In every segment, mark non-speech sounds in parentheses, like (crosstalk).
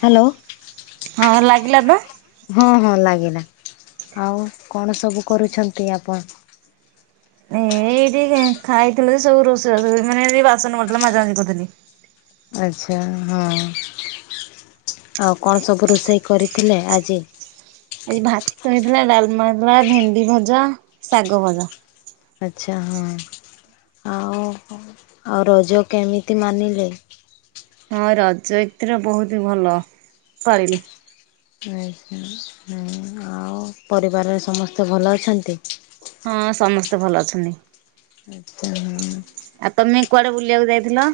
Hello. ହଁ ଲାଗିଲା ପା। ହଁ, ହଁ ଲାଗିଲା, ଆଉ କଣ ସବୁ କରୁଛନ୍ତି ଆପଣ? ଏଇଠିକି ଖାଇଥିଲ ସବୁ ରୋଷେଇ (unintelligible) ମାନେ ବାସନ ପଡଥିଲା ମଜାମଜି କରିଥିଲି। ଆଚ୍ଛା, ହଁ। ଆଉ କଣ ସବୁ ରୋଷେଇ କରିଥିଲେ ଆଜି? ଏ ଭାତ ହେଇଥିଲା, ଡାଲମା ହେଇଥିଲା, ଭେଣ୍ଡି ଭଜା, ଶାଗ ଭଜା। ଆଚ୍ଛା ହଁ ଆଉ ଆଉ ରଜ କେମିତି ମାନିଲେ? ହଁ ରଜ ଏଥିରେ ବହୁତ ଭଲ ପଳିଲୁ। ଆଉ ପରିବାରରେ ସମସ୍ତେ ଭଲ ଅଛନ୍ତି? ହଁ ସମସ୍ତେ ଭଲ ଅଛନ୍ତି। ହୁଁ। ଆଉ ତମେ କୁଆଡେ ବୁଲିବାକୁ ଯାଇଥିଲ?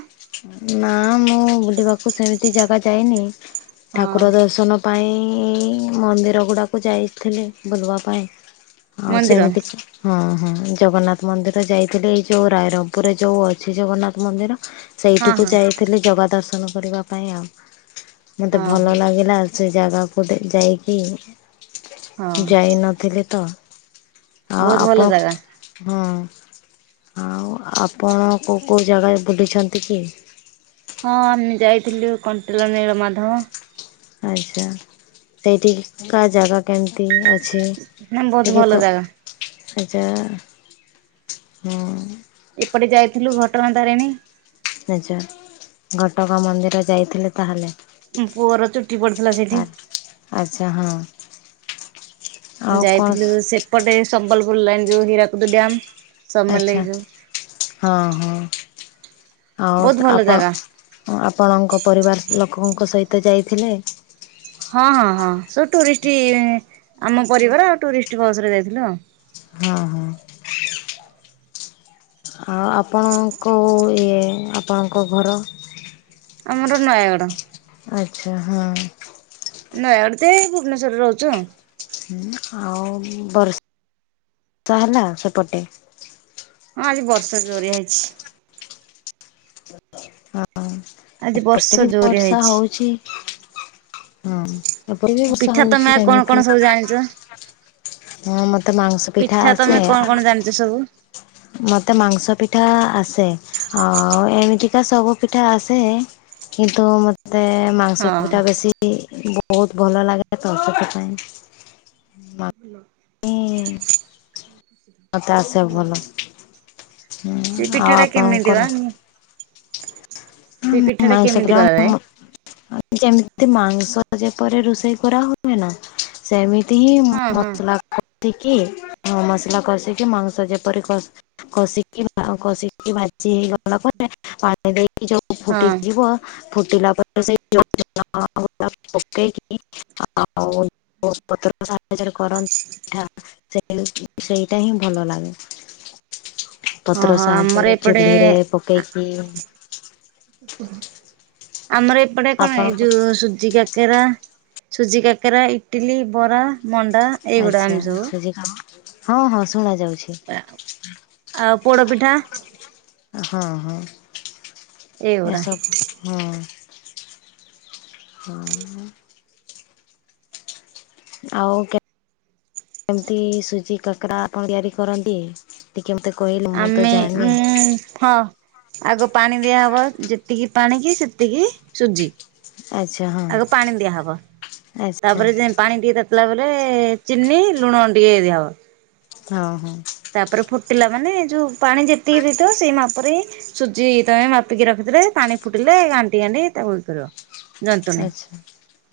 ନା, ମୁଁ (unintelligible) ଜାଗା ଯାଇନି, ଠାକୁର ଦର୍ଶନ ପାଇଁ ମନ୍ଦିର ଗୁଡ଼ାକୁ ଯାଇଥିଲି ବୁଲିବା ପାଇଁ। ଆଉ ମନ୍ଦିର ସେମିତି ହଁ ହଁ ଜଗନ୍ନାଥ ମନ୍ଦିର ଯାଇଥିଲି, ଏଇ ଯୋଉ ରାଇରଙ୍ଗପୁରରେ, ଯୋଉ ଅଛି ଜଗନ୍ନାଥ ମନ୍ଦିର। ହଁ ସେଇଠିକୁ ହଁ। ଯାଇଥିଲି ଜଗା ଦର୍ଶନ କରିବା ପାଇଁ ଆଉ, ମୋତେ ହଁ ଭଲ ଲାଗିଲା। ସେ ଜାଗାକୁ ଯାଇକି ହଁ ଯାଇନଥିଲି ତ। ଆଉ ବହୁତ ଭଲ ଆପଣ ଜାଗା ହଁ ଆଉ ଆପଣ କେଉଁ କେଉଁ ଜାଗାରେ ବୁଲିଛନ୍ତି କି? ହଁ ଆମେ ଯାଇଥିଲୁ, କଣ୍ଟେଲ ନୀଳମାଧବ। ଆଚ୍ଛା ସେଇଠିକା ଜାଗା କେମିତି? ଅଛି ନା ବହୁତ ଟିକେ ଭଲ କ ଜାଗା (unintelligible) ହଁ ଏପଟେ ଯାଇଥିଲୁ ଘଟଣା ତାରିଣୀ। (unintelligible) ଘଟଗାଁ ମନ୍ଦିର ଯାଇଥିଲେ ତାହେଲେ। ମୋ ପୁଅର ଚୁଟି ପଡିଥିଲା ସେଇଠି। ଆଚ୍ଛା ହଁ। ଆଉ କଣ ଯାଇଥିଲୁ ସେପଟେ, ସମ୍ବଲପୁର ଲାଇଣି ଯୋଉ ହୀରାକୁଦୁ ଡ୍ୟମ୍। ଆଚ୍ଛା ହଁ ହଁ ହୋଉ ବହୁତ ତ ଭଲ ଆପଣ ଜାଗା ହ ଆପଣଙ୍କ ପରିବାର ଲୋକଙ୍କ ସହିତ ଯାଇଥିଲେ? ହଁ, ହଁ ହଁ ସ ଟୁରିଷ୍ଟ ଆମ ପରିବାର ଆଉ ଟୁରିଷ୍ଟ ବସ ରେ ଯାଇଥିଲୁ ଆଉ। ହଁ। ଆଉ ଆପଣଙ୍କୁ, ଇଏ ଆପଣଙ୍କ ଘର ଆମର ନୟାଗଡ଼। ଆଚ୍ଛା ହଁ। ନୟାଗଡ ଯେ ଭୁବନେଶ୍ୱରରେ ରହୁଚୁ ଆଉ। ହୁଁ ଆଉ ବର୍ଷା ବର୍ଷା ହେଲା ସେପଟେ ହଁ ଆଜି ବର୍ଷା ଜରିଆ ହେଇଛି। ହଁ ଆଜି ଏପଟେ ବର୍ଷା ବି ଜୋରିଆ ବର୍ଷା ହେଇଛି ହୋଉଛି। ହଁ ଏପଟେ ବି ବର୍ଷା ପିଠା ତମେ ହଉଛି ଆଉ କଣ କଣ ସେମିତି। ସବୁ ଜାଣିଛ ହଁ ମତେ ମାଂସ ପିଠା ଆସେ। କଣ କଣ ଜାଣିଛ ସବୁ? ମତେ ମାଂସ ପିଠା ଆସେ। ଆଉ ଏମିତିକା ସବୁ ପିଠା ଆସେ କିନ୍ତୁ ମତେ ମାଂସ ହଁ ପିଟା ବେଶୀ ବହୁତ ଭଲ ଲାଗେ ସେଠି ପାଇଁ (unintelligible) ତା ସେ ଭଲ। ହୁଁ ସେ ପିଠା ଆଉ ଟା କେମିତି ବା ଆପଣଙ୍କର ସେ ପିଠା ହଁ ଟା ମାଂଶ କେମିତି କରାଯାଏ ପିଠା ଯେମିତି ମାଂସ ଯେପରି ରୋଷେଇ କରା ହୁଏ ନା। ସେମିତି ହିଁ ହଁ ହଁ ମସଲା କଷିକି ମସଲା କଷିକି ମାଂସ ଯେପରି କ। କଷିକି କଷିକି ଭାଜି ହେଇଗଲା ପରେ ପାଣି ଦେଇକି ଯୋଉ ହଁ ଫୁଟିଯିବ। ଫୁଟିଲା କିପରେ। ଆଉ ପତ୍ର ସ (inaudible) (inaudible) ସେଇ ସେଇଟା ହିଁ ଭଲ ଲାଗେ। ପତ୍ର ଓହୋ ସାହାଯ୍ୟରେ ଆମର ଏପଟେ ଚୁଲିରେ (unintelligible) (unintelligible) ଆମର ଏପଟେ କଣ ଏଇ ଆପଣଙ୍କୁ ଯୋଉ ସୁଜିିକା କକେରା ସୁଜି କାକେରା, ଇଟିଲି, ବରା, ମଣ୍ଡା ଏଇଗୁଡା ଆଚ୍ଛା ଆମେ ସବୁ। ସୁଜି କାମ ହଁ ହଁ ଶୁଣା ଯାଉଛି। ଆଉ ପୋଡପିଠା। ହଁ ଏଇଗୁଡା ହଁ ଏସବୁ। ହଁ ହଁ। ଆଉ କେମିତି ସୁଜି କାକରା ଆପଣ ତିଆରି କରନ୍ତି? ଟିକିଏ ମୋତେ କହିଲେ? ମୁଁ ତ ଆମେ ଜାଣିନି ଉଁ ହଁ। ଆଗ ପାଣି ଦିଆହବ ଯେତିକି ପାଣ କି ସେତିକି ସୁଜି। ଆଚ୍ଛା ହଁ ଆଗ ପାଣି ଦିଆହବ ଆଚ୍ଛା ତାପରେ ଯେ ପାଣି ଦି ତା ତାଲା ପରେ ଚିନି ଲୁଣ ଟିକେ ଦିଆହବ। ହଁ ହଁ। ତାପରେ ଫୁଟିଲା ମାନେ ଯଉ ପାଣି ଯେତିକି ରଥିବ ସେଇ ମାପରେ ହିଁ। ସୁଜି ତମେ ମାପିକି ରଖିଥିଲେ ପାଣି ଫୁଟିଲେ ଆଣ୍ଟି କାଣ୍ଟି ତାକୁ ବ କରିବ। ଜନ୍ତୁଣି ଆଛା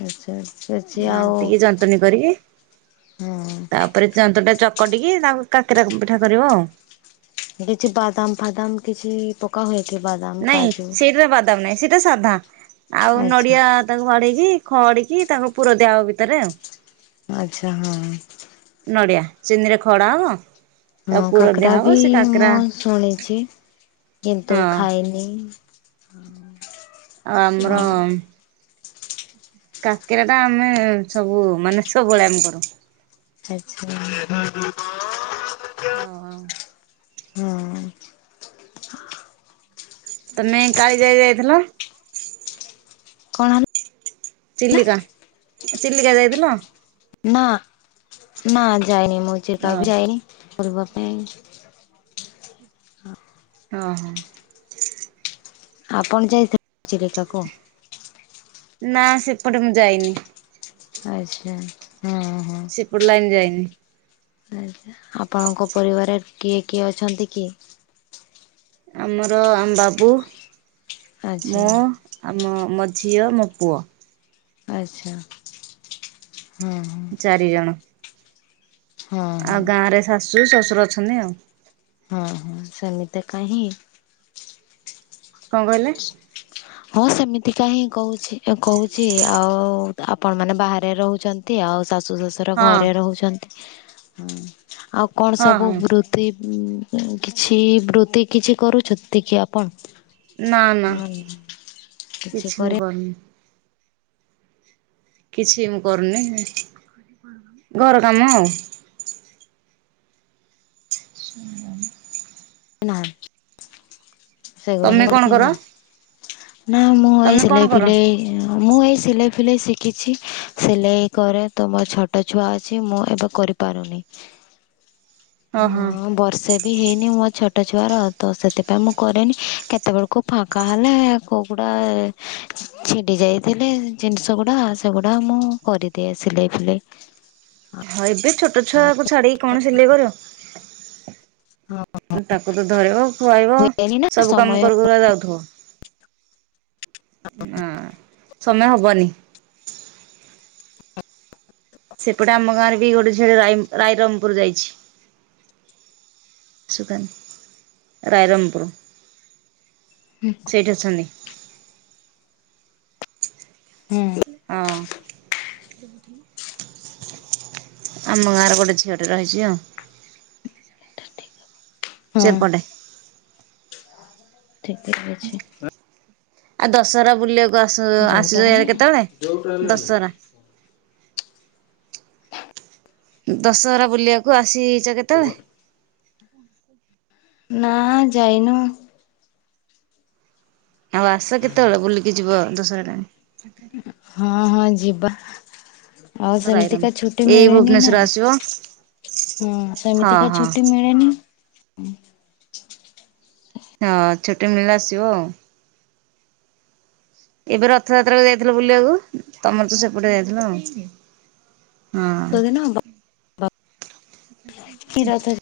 ଆଚଛା ସେଛି ଆଉ। ଘାଣ୍ଟିକି ଜନ୍ତୁଣୀ ହଁ। ଯନ୍ତୁ ଟା ଚକଟିକି ତାଙ୍କୁ କାକିରା ପିଠା କରିବ ଆଉ। କିଛି ବଦାମ ଫଦାମ କିଛି ପୋକା ହୁଏକି ବଦାମ, କାଜୁ। ସେଟା ବାଦାମ ନହିଁ ସେଇଟା ସାଧା। ଆଉ ଆଚ୍ଛା। ନଡିଆ ତାକୁ ସଧେଇକି ଡେଇକି ଖଆଡିକି ତାକୁ ପୁର ଦିଆ ହ ଭିତରେ ଆଉ। ଆଚ୍ଛା ହଁ। ନଡିଆ ଚିନି ରେ ଖଡା ହବ। ହଁ ତାକୁ ପୁର କାକରା ଦିଆହବ ବି ସେ ମୁଁ କାକେରା ଶୁଣିଛି ହଁ କିନ୍ତୁ ଆଉ ଖାଇନି। ସେ। ଆଉ ଆମର। କାକିରା ଟା ଆମେ ସବୁ ମାନେ ସବୁବେଳେ ଆମେ କରୁ। ଆଛା ହଁ ହୁଁ। (unintelligible) ତମେଁ କାଳି ଯାଇ ଯାଇଥିଲ। କଣ? ଚିଲିକା ଚିଲିକା ଯାଇଥିଲ? ନା ନା ଯାଇନି ମୁଁ ହଁ କାହା ବି ଯାଇନି ବୁଲିବା ପାଇଁ। ହଁ। ଆପଣ ଯାଇଥିଲେ ଚିଲିକାକୁ? ନା ସେପଟେ ମୁଁ ଯାଇନି। ଆଚ୍ଛା ହଁ ହଁ। ସେପଟ ଲାଇନି ଯାଇନି। ଆପଣଙ୍କ ପରିବାରରେ କିଏ କିଏ ଅଛନ୍ତି କି? ଆମର ଆମ ବାବୁ ଆଚ୍ଛା ମୁଁ ଆମ ମୋ ଝିଅ ମୋ ପୁଅ। ଆଚ୍ଛା ହୁଁ। ଚାରି ଜଣ। ହଁ ହଁ ଆଉ ଗାଁରେ ଶାଶୁ ଶ୍ୱଶୁର ଅଛନ୍ତି ଆଉ ହଁ ହଁ ସେମିତି କାହିଁ କଣ କହିଲେ? ହଁ ସେମିତିକାହିଁ କହୁଛି କହୁଛି ଆଉ ଆପଣ ମାନେ ବାହାରେ ରହୁଛନ୍ତି। ଆଉ ଶାଶୁ ଶ୍ୱଶୁର ହଁ ଘରେ ରହୁଛନ୍ତି ହଁ ଆଉ କଣ ହଁ ହଁ ସବୁ କିଛି ବୃତ୍ତି କିଛି କରୁଛନ୍ତି କି ଆପଣ? ନା ନା କିଛି ମୁଁ କରିନି। କିଛି ମୁଁ କରୁନି ଘର କାମ ଆଉ ହ (unintelligible) ନା ସେଗୁଡା ହିଁ ତମେ କଣ କରିଥିଲି କର? ନା? ନା ମୁଁ ଏଇ ତମେ କଣ ସିଲେଇ କର? ଫିଲେଇ ମୁଁ ଏଇ ସିଲେଇ ଫିଲେଇ ଶିଖିଛି ସିଲେଇ କରେ ତ ମୋର ଛୋଟ ଛୁଆ ଅଛି ମୁଁ ଏବେ କରି ପାରୁନି। ହଁ ହଁ ମୁଁ ବର୍ଷେ ବି ହେଇନି ମୋ ଛୋଟ ଛୁଆର ତ ସେଥିପାଇଁ ମୁଁ କରେନି କେତେବେଳକୁ ଫାଙ୍କା ହେଲେ କୋଉଗୁଡା ଛିଡି ଯାଇଥିଲେ ଜିନିଷ ଗୁଡା ସେଗୁଡା ମୁଁ କରିି ଦେ ସିଲେଇ ଫିଲେଇ। ହଁ ଏବେ ଛୋଟ ଛୁଆ କୁ ଛାଡିକି କଣ ସିଲେଇ କରିବ? ହଁ ତାକୁ ତ ଧଇବ ଖୁଆଇବ ହୁଏନି ନା ସବୁ କାମ ସମୟ ହୁଁ କରି ଯାଉଥିବ। ହଁ ସମୟ ହବନି। ସେପଟେ ଆମ ଗାଁରେ ବି ଗୋଟେ ଝିଅ ରାଇରଙ୍ଗପୁର ଯାଇଛି। (unintelligible) ରାଇରଙ୍ଗପୁର। ହୁଁ। ସେଇଠି ଅଛନ୍ତି। ହୁଁ। ହଁ। ହୁଁ (unintelligible) ଆମ ଗାଁର ଗୋଟେ ଝିଅଟେ ରହିଛି ଆଉ ହଁ ସେପଟେ ଠିକ ଅଛି। ଆଉ ଦଶହରା ବୁଲିବାକୁ ଆସ ଯୋଉଟା ଆସିଲ ଏ ହେଲେ କେତେବେଳେ ଯୋଉଟା ହେଲେ ଦଶରା। ନାଇଁ। ଦଶହରା ବୁଲିବାକୁ ଆସିଛ କେତେବେଳେ? ନାଁ ଯାଇନୁ। ଆଉ ଆସ କେତେବେଳେ ବୁଲିକି ଯିବ ଦଶରା ଟାଇମ। ହଁ ହଁ ଯିବା। ଆଉ ତାଙ୍କ ରାଇରଙ୍ଗ। ସେମିତିକା ଛୁଟି ଏଇ ମିଳିନି ନା। ଭୁବନେଶ୍ଵର ଆସିବ ହଁ ହଁ ସେମିତିକା ହଁ ଛୁଟି ମିଳେନି। ହଁ ଛୁଟି ମିଳିଲେ ଆସିବ ଆଉ। ଏବେ ରଥଯାତ୍ରାକୁ ଯାଇଥିଲ ବୁଲିବାକୁ ତମର ତ ସେପଟେ ଯାଇଥିଲ ଆଉ। ହଁ। ଶୀତଦିନ ହବ (inaudible)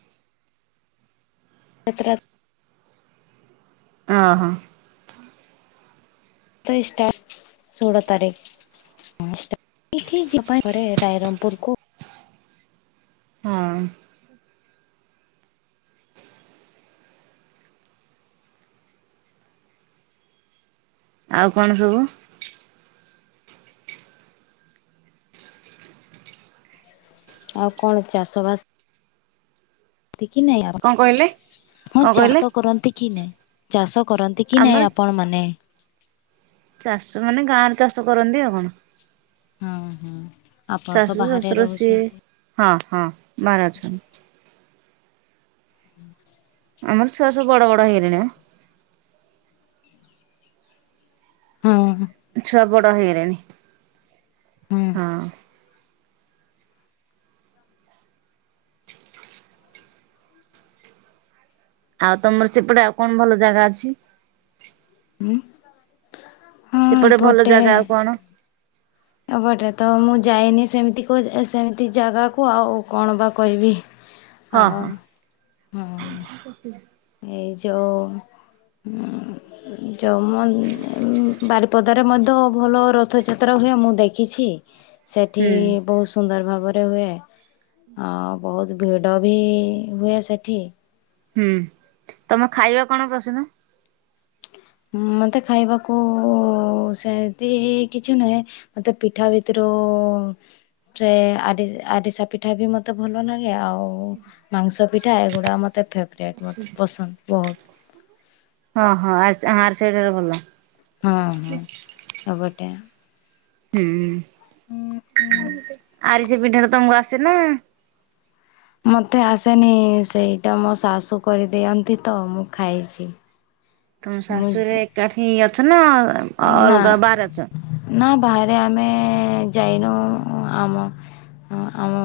ତ୍ର (inaudible) ଅ ହ। ତେଇଷ୍ଟା ଷୋଳ ତାରିକ। ହଁଇଠି ଯିବା ପାଇଁ (inaudible) ପରେ ରାଇରଙ୍ଗପୁର କୁ ହଁ। ଆଉ କଣ ସବୁ? ଆଉ କଣ ଚାଷ ବାସ ଏତିକି ନାହିଁ ଆର। କଣ ହଁ କହିଲେ? ଚାଷ କରନ୍ତି କି ନାଇଁ ଚାଷ କରନ୍ତି କି ଆମର ନାଇଁ ଆପଣ ମାନେ? ଚାଷ ମାନେ ଗାଁରେ ଚାଷ କରନ୍ତି ଆଉ କଣ? ହଁ ହଁ ଆପଣ ତ ଶାଶୁ ବାହାରେ ଶ୍ୱଶୁର ସିଏ ରହୁସନ୍ତି। ହଁ ହଁ ବାହାରେ ଅଛନ୍ତି। ହୁଁ ଆମର ଛୁଆ ସବୁ ବଡ ବଡ ହେଇଗଲେଣି ବା। ହୁଁ। ଛୁଆ ବଡ ହେଇଗଲେଣି। ହୁଁ। ହଁ। ଆଉ ତମର ସେପଟେ ଆଉ କଣ ଭଲ ଜାଗା ଅଛି? ହୁଁ। ସେପଟେ ଭଲ ଜାଗା ଆଉ କଣ? ଏପଟେ ତ ମୁଁ ଯାଇନି ସେମିତି କଉ ସେମିତି ଜାଗାକୁ ଆଉ କଣ ବା କହିବି। ହଁ ଆଉ ହଁ। ହଁ ଏଇ ଯେଉଁ ଯଉ ମ ବାରିପଦାରେ ମଧ୍ୟ ଭଲ ରଥଯାତ୍ରା ହୁଏ ମୁଁ ଦେଖିଛି ସେଠି ହୁଁ ବହୁତ ସୁନ୍ଦର ଭାବରେ ହୁଏ ଆଉ ବହୁତ ଭିଡ଼ ବି ହୁଏ ସେଠି। ହୁଁ ତମ ଖାଇବା କଣ ପ୍ରସନ? ହଁ ମତେ ଖାଇବାକୁ ସେମତି କିଛି ନୁହେଁ ମତେ ପିଠା ଭିତୁରୁ ସେ ଆରି ଆରିସା ପିଠା ବି ମୋତେ ଭଲ ଲାଗେ ଆଉ ମାଂସ ପିଠା ଏଗୁଡା ମତେ ଫେବରୋଇଟ୍ ମତେ ପସନ୍ଦ ବହୁତ। ହଁ ହଁ ଆରିସା ହଁ ଆରିସା ପିଠାଟା ଭଲ। ହଁ ହଁ ଏପଟେ ହୁଁ ଆରିସା ପିଠାଟା ତମକୁ ଆସେ ନା? ମତେ ଆସେନି ସେଇଟା ମୋ ଶାଶୁ କରିଦିଅନ୍ତି ତ ମୁଁ ଖାଇଛି। ତମ ମୁଁ ଶାଶୁରେ ଏକାଠିଇ ଅଛନା ନା ନା ବାହାରେ ଆମେ ଯାଇନୁ ଆମ ହ ଆମ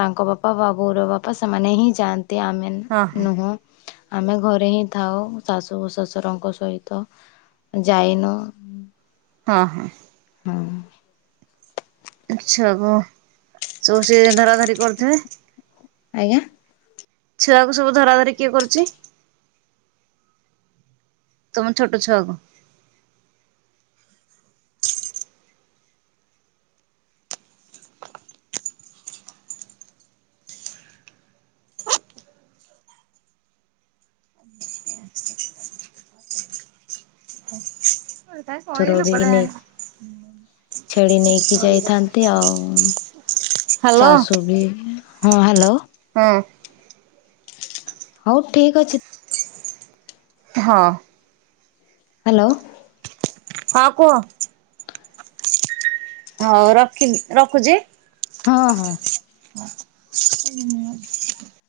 ତାଙ୍କ ବାପା ବାବୁର ବାପା ସେମାନେ ହିଁ ଯାଆନ୍ତି। ଆମେ ହଁ ହଁ ନୁହୁଁ। ଆମେ ଘରେ ହିଁ ଥାଉ ଶାଶୁ ଓ ଶଶୁରଙ୍କ ସହିତ ଯାଇନୁ। ହଁ ହଁ। ହଁ। ଆଛା କ ସ ସିଏ ଧରାଧରି କରିଥିବେ। ଆଜ୍ଞା। ଛୁଆକୁ ସବୁ ଧରା ଧରି କିଏ କରୁଛି? ତମ ଛୋଟ ଛୁଆ କୁ। ହେ ଶ୍ୱଶୁର କହିଲୁ ବି ପଳା। ନେଇ ଛେଳି ନେଇକି ଯାଇଥାନ୍ତି ଆଉ। ହ୍ୟାଲୋ ଶାଶୁ ବି ହଁ ହାଲୋ। ହଁ। ହଉ ଠିକ୍ ଅଛି। ହଁ। ହାଲୋ। ହଁ କୁଅ। ହଉ ରଖିଲି ରଖୁଚି। ହଁ ହଁ। (inaudible)